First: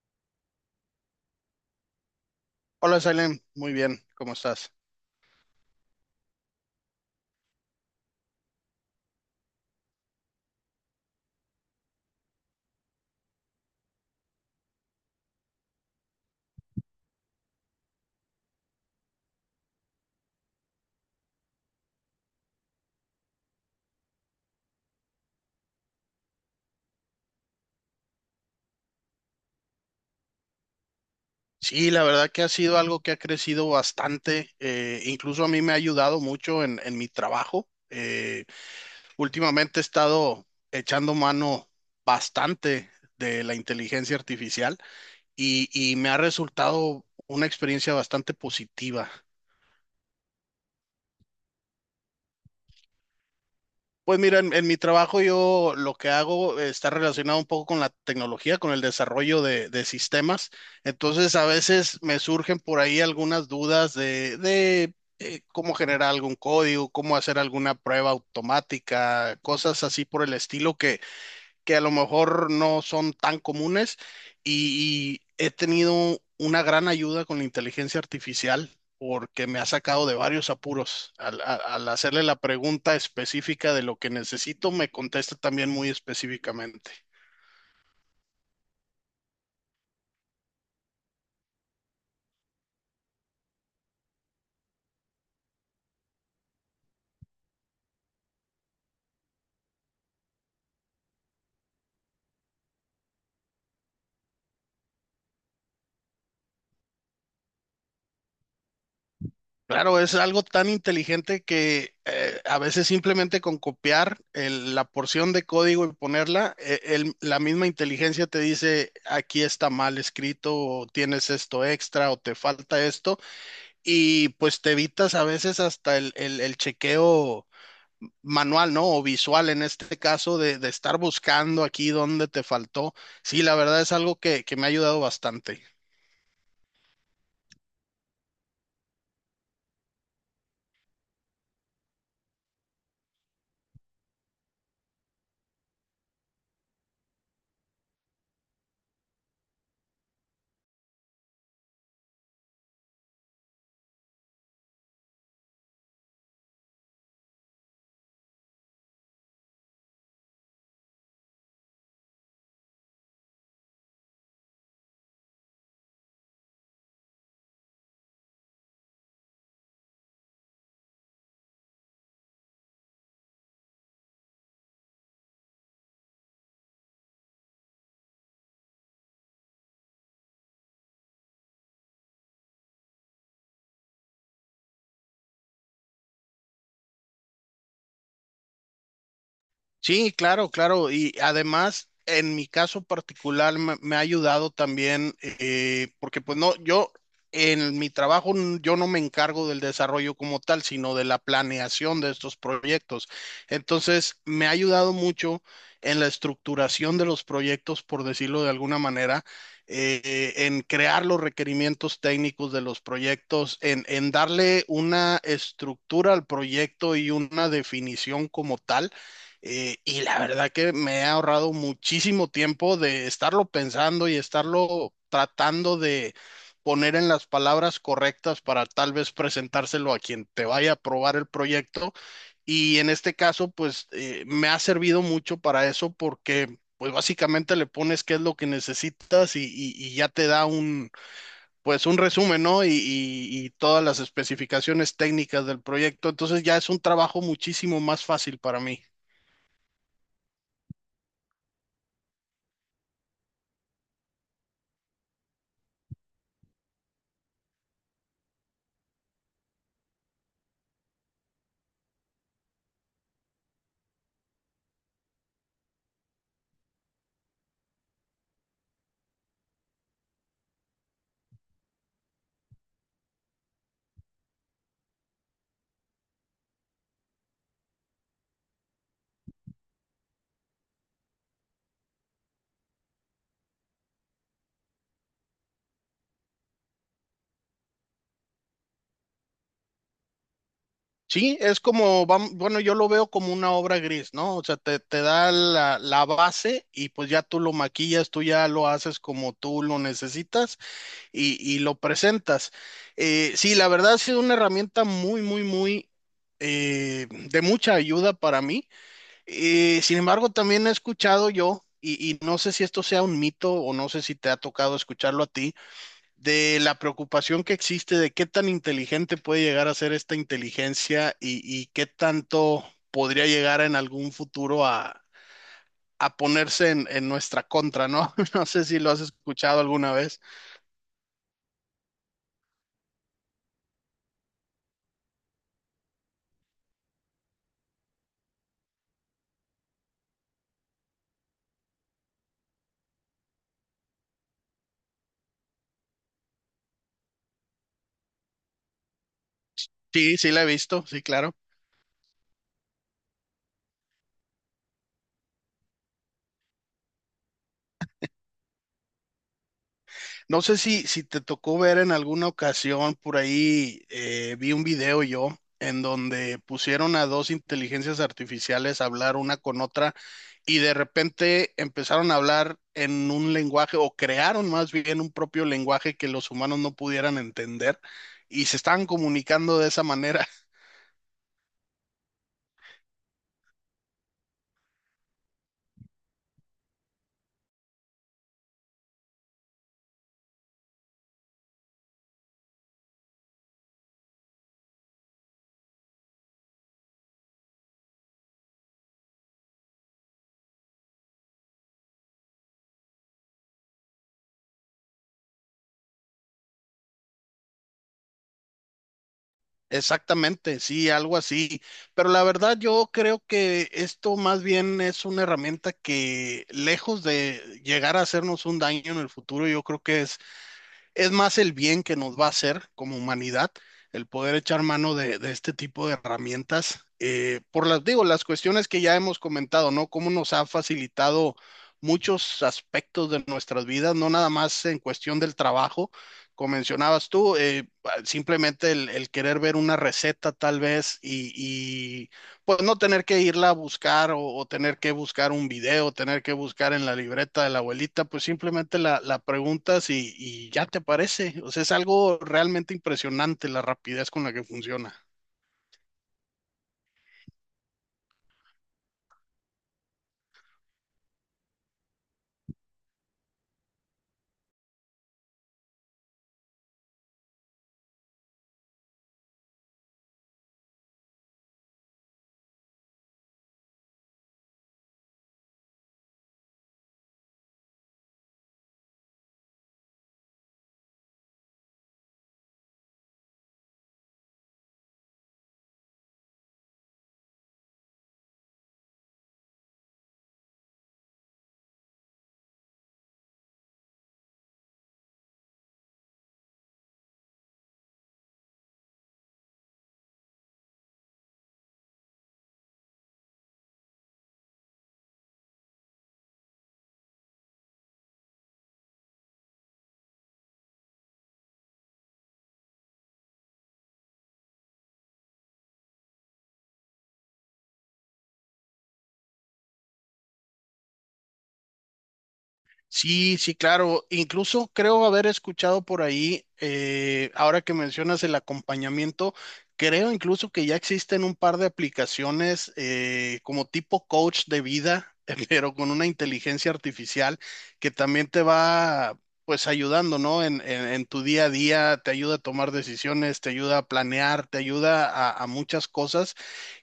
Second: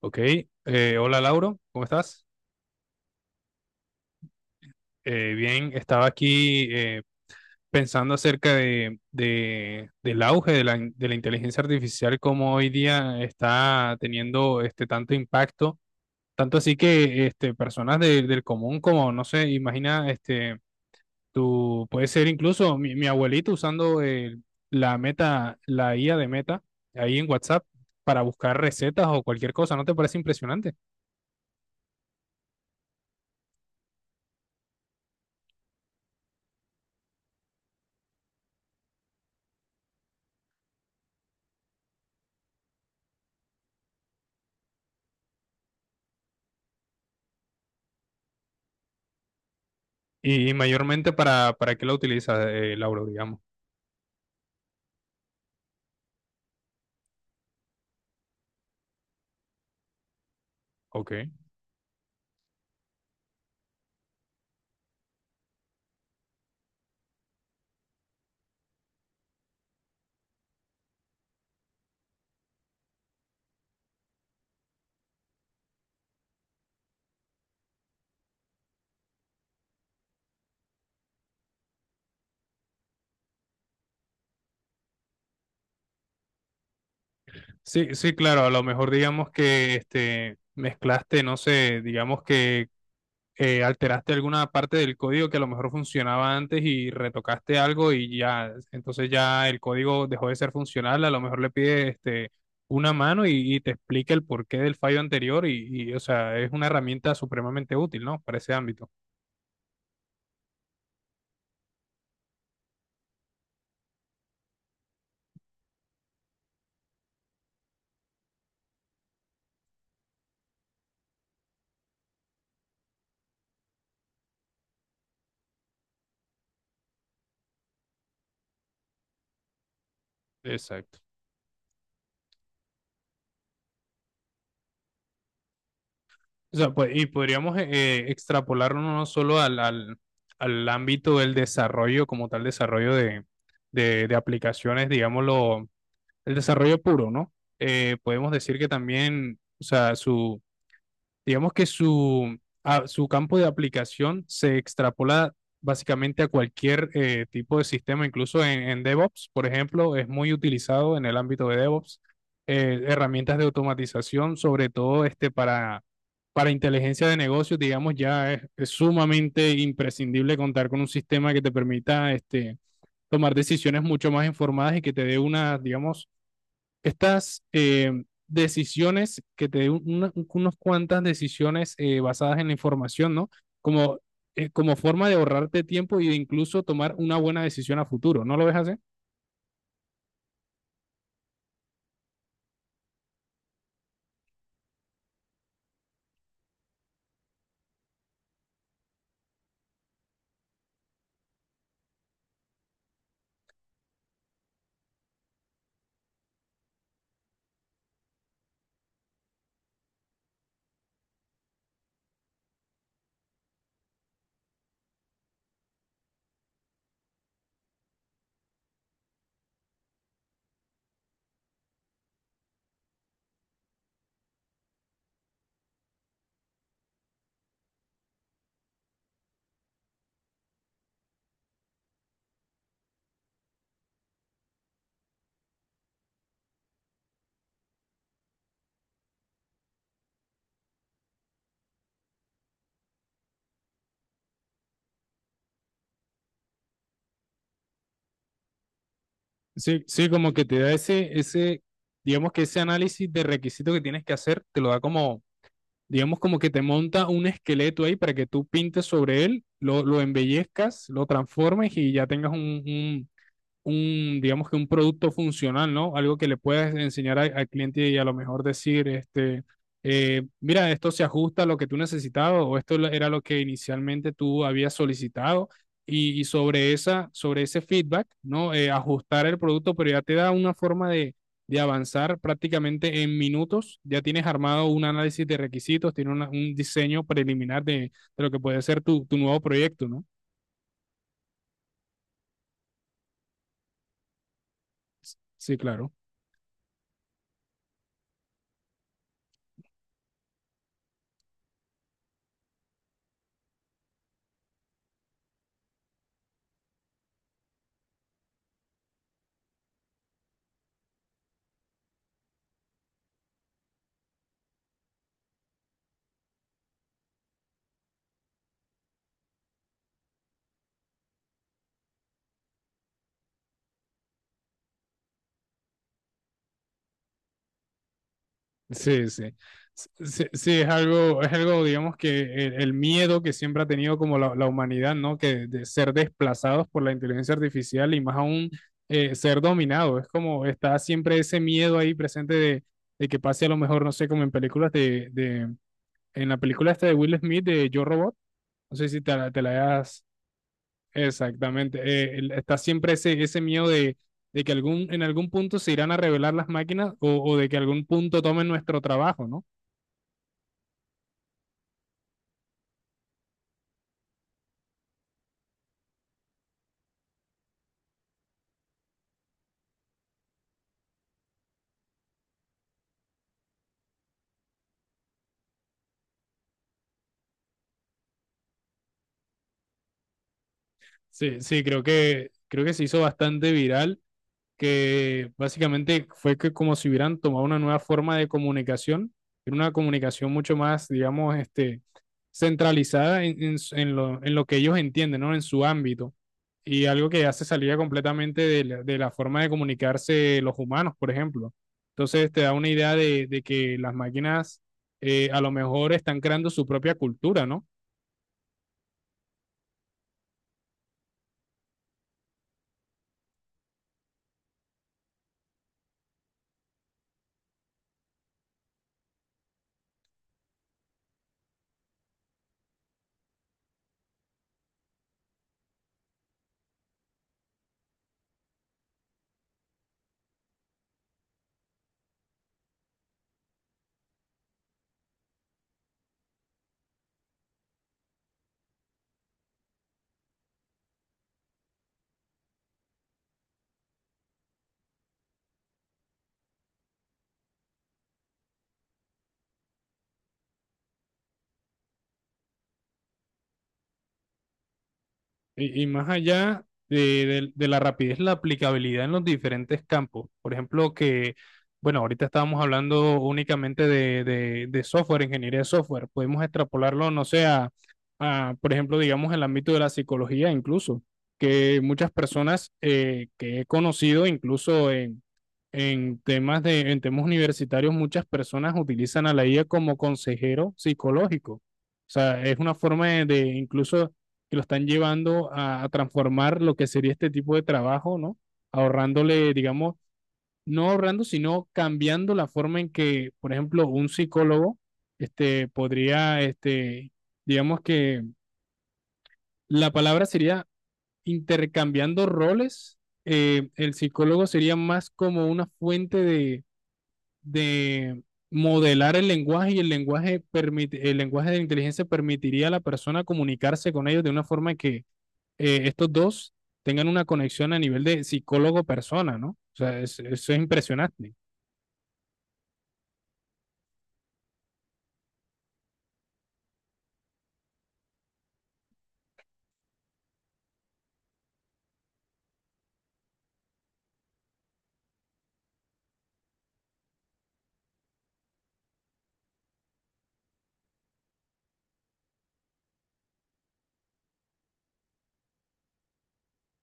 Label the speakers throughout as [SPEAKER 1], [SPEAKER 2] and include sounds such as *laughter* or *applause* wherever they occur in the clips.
[SPEAKER 1] Ok, hola Lauro, ¿cómo estás?
[SPEAKER 2] Hola, Salem. Muy bien, ¿cómo estás?
[SPEAKER 1] Bien, estaba aquí pensando acerca del auge de de la inteligencia artificial, como hoy día está teniendo este tanto impacto, tanto así que este, personas del común como, no sé, imagina, este, tú puedes ser incluso mi abuelito usando la Meta, la IA de Meta, ahí en WhatsApp, para buscar recetas o cualquier cosa, ¿no te parece impresionante?
[SPEAKER 2] Sí, la verdad que ha sido algo que ha crecido bastante. Incluso a mí me ha ayudado mucho en mi trabajo. Últimamente he estado echando mano bastante de la inteligencia artificial y, me ha resultado una experiencia bastante positiva.
[SPEAKER 1] Y mayormente para qué la utilizas, Lauro, digamos.
[SPEAKER 2] Pues mira, en mi trabajo yo lo que hago está relacionado un poco con la tecnología, con el desarrollo de sistemas.
[SPEAKER 1] Ok.
[SPEAKER 2] Entonces a veces me surgen por ahí algunas dudas de. ¿Cómo generar algún código, cómo hacer alguna prueba automática, cosas así por el estilo que, a lo mejor no son tan comunes? Y, he tenido una gran ayuda con la inteligencia artificial porque me ha sacado de varios apuros. Al hacerle la pregunta específica de lo que necesito, me contesta también muy específicamente.
[SPEAKER 1] Sí, sí, claro, a lo mejor digamos que este, mezclaste, no sé, digamos que alteraste alguna parte del código que a lo mejor funcionaba antes y retocaste algo y ya, entonces ya el código dejó de ser funcional, a lo mejor le pide este, una mano y te explica el porqué del fallo anterior o sea, es una herramienta supremamente útil, ¿no? Para ese ámbito.
[SPEAKER 2] Claro, es algo tan inteligente que a veces simplemente con copiar la porción de código y ponerla, la misma inteligencia te dice, aquí está mal escrito, o tienes esto extra, o te falta esto, y pues te evitas a veces hasta el chequeo manual, ¿no? O visual en este caso de estar
[SPEAKER 1] Exacto.
[SPEAKER 2] buscando aquí dónde te faltó. Sí, la verdad es algo que, me ha ayudado bastante.
[SPEAKER 1] O sea, pues, y podríamos extrapolarlo no solo al, al ámbito del desarrollo, como tal, desarrollo de aplicaciones, digámoslo, el desarrollo puro, ¿no? Podemos decir que también, o sea, digamos que su campo de aplicación se extrapola básicamente a cualquier tipo de sistema, incluso en DevOps, por ejemplo, es muy utilizado en el ámbito de DevOps, herramientas de automatización, sobre todo este para inteligencia de negocios, digamos, ya es sumamente imprescindible contar con un sistema que te permita este, tomar decisiones mucho más informadas y que te dé una, digamos, estas decisiones que te den unas cuantas decisiones basadas en la información, ¿no? Como, como forma de ahorrarte tiempo y de incluso tomar una buena decisión a futuro, ¿no lo ves así?
[SPEAKER 2] Sí, claro, claro. Y además, en mi caso particular, me ha ayudado también, porque pues no, yo en mi trabajo, yo no me encargo del desarrollo como tal, sino de la planeación de estos proyectos. Entonces, me ha ayudado mucho en la estructuración de los proyectos, por decirlo de alguna manera, en crear los requerimientos técnicos de los proyectos, en darle una estructura al proyecto y una definición como tal, y la verdad que me he ahorrado muchísimo tiempo de estarlo pensando y estarlo tratando de poner en las palabras correctas para tal vez presentárselo a quien te vaya a probar el proyecto. Y en este caso, pues me ha servido mucho para eso porque pues básicamente le pones qué es lo que necesitas y, y ya te da un, pues un resumen, ¿no? Y, y todas las especificaciones técnicas del proyecto. Entonces ya es un trabajo muchísimo más fácil para mí.
[SPEAKER 1] Sí, sí, como que te da ese, digamos que ese análisis de requisito que tienes que hacer, te lo da como, digamos como que te monta un esqueleto ahí para que tú pintes sobre él, lo embellezcas, lo transformes y ya tengas digamos que un producto funcional, ¿no? Algo que le puedes enseñar al cliente y a lo mejor decir, este, mira, esto se ajusta a lo que tú necesitabas o esto era lo que inicialmente tú habías solicitado y sobre esa, sobre ese feedback, ¿no? Ajustar el producto, pero ya te da una forma de avanzar prácticamente en minutos. Ya tienes armado un análisis de requisitos, tienes un diseño preliminar de lo que puede ser tu nuevo proyecto, ¿no?
[SPEAKER 2] Sí, es como, bueno, yo lo veo como una obra gris, ¿no? O sea, te, da
[SPEAKER 1] Sí, claro.
[SPEAKER 2] la base y pues ya tú lo maquillas, tú ya lo haces como tú lo necesitas y, lo presentas. Sí, la verdad ha sido una herramienta muy, muy, muy de mucha ayuda para mí. Sin embargo, también he escuchado yo, y, no sé si esto sea un mito o no sé si te ha tocado escucharlo a ti de la preocupación que existe de qué tan inteligente puede llegar a ser esta inteligencia y, qué tanto podría llegar en algún futuro a, ponerse en nuestra contra, ¿no? *laughs* No sé si lo has
[SPEAKER 1] Sí, sí.
[SPEAKER 2] escuchado alguna vez.
[SPEAKER 1] Sí, sí, es algo, digamos que el miedo que siempre ha tenido como la humanidad, ¿no? Que de ser desplazados por la inteligencia artificial y más aún ser dominado. Es como está siempre ese miedo ahí presente de que pase a lo mejor, no sé, como en películas de, en la película esta de Will Smith de Yo Robot, no sé si te, te la hayas
[SPEAKER 2] Sí, sí la he visto, sí, claro.
[SPEAKER 1] exactamente, está siempre ese, ese miedo de que algún, en algún punto se irán a revelar las máquinas o de que algún punto tomen nuestro trabajo, ¿no?
[SPEAKER 2] No sé si, te tocó ver en alguna ocasión por ahí, vi un video yo en donde pusieron a dos inteligencias artificiales a hablar una con otra y de repente empezaron a hablar en un lenguaje o crearon más bien un propio lenguaje que los humanos no pudieran entender y se estaban comunicando de esa manera.
[SPEAKER 1] Sí, sí, creo que se hizo bastante viral, que básicamente fue que como si hubieran tomado una nueva forma de comunicación, era una comunicación mucho más, digamos, este, centralizada en, en lo que ellos entienden, ¿no? En su ámbito. Y algo que ya se salía completamente de de la forma de comunicarse los humanos, por ejemplo. Entonces te da una idea de que las máquinas a lo mejor están creando su propia cultura, ¿no?
[SPEAKER 2] Exactamente, sí, algo así. Pero la verdad yo creo que esto más bien es una herramienta que lejos de llegar a hacernos un daño en el futuro, yo creo que es más el bien que nos va a hacer como humanidad el poder echar mano de este tipo de herramientas. Por las, digo, las cuestiones que ya hemos comentado, ¿no? Cómo nos ha facilitado muchos aspectos de nuestras vidas, no nada más en cuestión del trabajo, como mencionabas tú, simplemente el querer ver una receta tal vez y pues no tener que irla a buscar o, tener que buscar un video, tener que buscar en la libreta de la abuelita, pues simplemente la preguntas y, ya te aparece. O sea, es algo realmente impresionante la rapidez con la que funciona.
[SPEAKER 1] Y más allá de, de la rapidez, la aplicabilidad en los diferentes campos. Por ejemplo, que, bueno, ahorita estábamos hablando únicamente de, de software, ingeniería de software. Podemos extrapolarlo, no sé, a, por ejemplo, digamos, el ámbito de la psicología incluso, que muchas personas que he conocido, incluso en temas de, en temas universitarios, muchas personas utilizan a la IA como consejero psicológico. O sea, es una forma de incluso que lo están llevando a transformar lo que sería este tipo de trabajo, ¿no? Ahorrándole, digamos, no ahorrando, sino cambiando la forma en que, por ejemplo, un psicólogo este, podría, este, digamos que la palabra sería intercambiando roles, el psicólogo sería más como una fuente de modelar el lenguaje y el lenguaje, permite, el lenguaje de la inteligencia permitiría a la persona comunicarse con ellos de una forma que estos dos tengan una conexión a nivel de psicólogo-persona, ¿no? O sea, eso es impresionante.
[SPEAKER 2] Sí, sí, claro. Incluso creo haber escuchado por ahí, ahora que mencionas el acompañamiento, creo incluso que ya existen un par de aplicaciones como tipo coach de vida, *laughs* pero con una inteligencia artificial que también te va pues ayudando, ¿no? En, en tu día a día, te ayuda a tomar decisiones, te ayuda a planear, te ayuda a, muchas cosas.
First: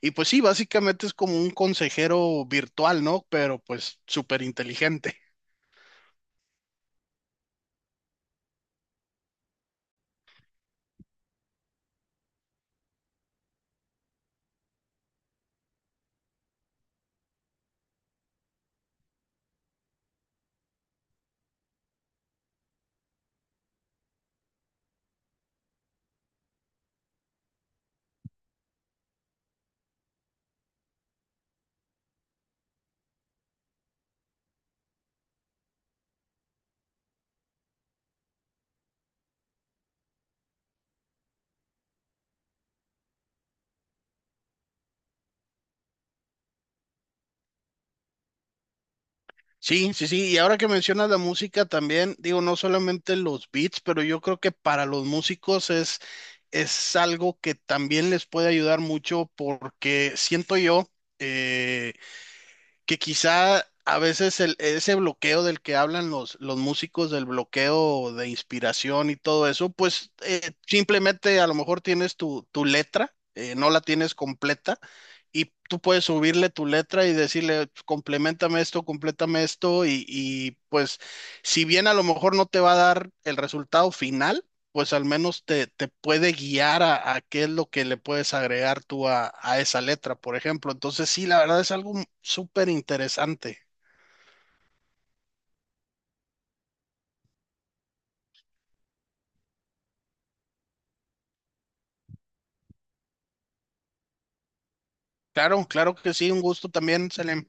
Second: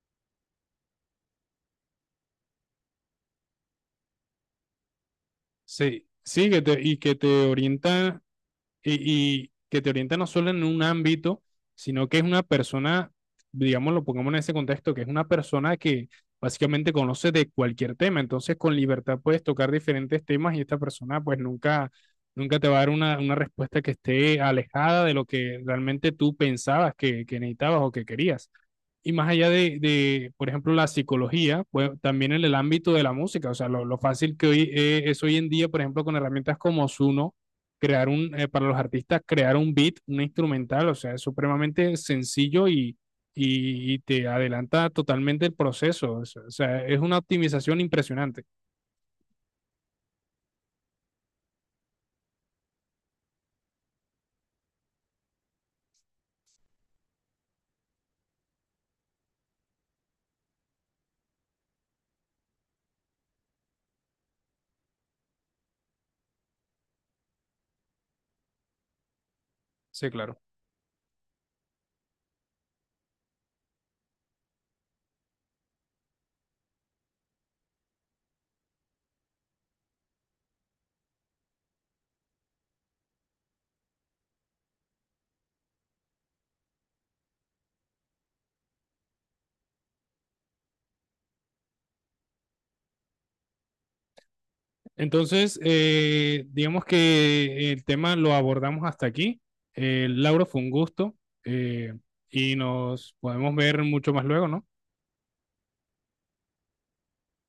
[SPEAKER 2] Y pues sí, básicamente es como un consejero virtual, ¿no? Pero pues súper inteligente.
[SPEAKER 1] Sí, sí, que te, y que te orienta y que te orienta no solo en un ámbito, sino que es una persona, digamos, lo pongamos en ese contexto, que es una persona que básicamente conoce de cualquier tema, entonces con libertad puedes tocar diferentes temas y esta persona pues nunca, nunca te va a dar una respuesta que esté alejada de lo que realmente tú pensabas que necesitabas o que querías. Y más allá de, por ejemplo, la psicología, pues también en el ámbito de la música, o sea, lo fácil que hoy es hoy en día, por ejemplo, con herramientas como Zuno, crear un, para los artistas, crear un beat, un instrumental, o sea, es supremamente sencillo y te adelanta totalmente el proceso, o sea, es una optimización impresionante.
[SPEAKER 2] Sí, sí, sí, y ahora que mencionas la música también, digo, no solamente los beats, pero yo creo que para los músicos es, algo que también les puede ayudar mucho porque siento yo eh, que quizá a veces ese bloqueo del que hablan los, músicos, del bloqueo de inspiración y todo eso,
[SPEAKER 1] Sí,
[SPEAKER 2] pues
[SPEAKER 1] claro.
[SPEAKER 2] simplemente a lo mejor tienes tu, letra, no la tienes completa, y tú puedes subirle tu letra y decirle, "Pues, complementame esto, complétame esto", y, pues si bien a lo mejor no te va a dar el resultado final, pues al menos te, puede guiar a, qué es lo que le puedes agregar tú a, esa letra, por ejemplo. Entonces, sí, la verdad es algo súper interesante.
[SPEAKER 1] Entonces, digamos que el tema lo abordamos hasta aquí. Lauro, fue un gusto eh, y nos podemos ver mucho más luego, ¿no?
[SPEAKER 2] Claro, claro que sí, un gusto también, Selem.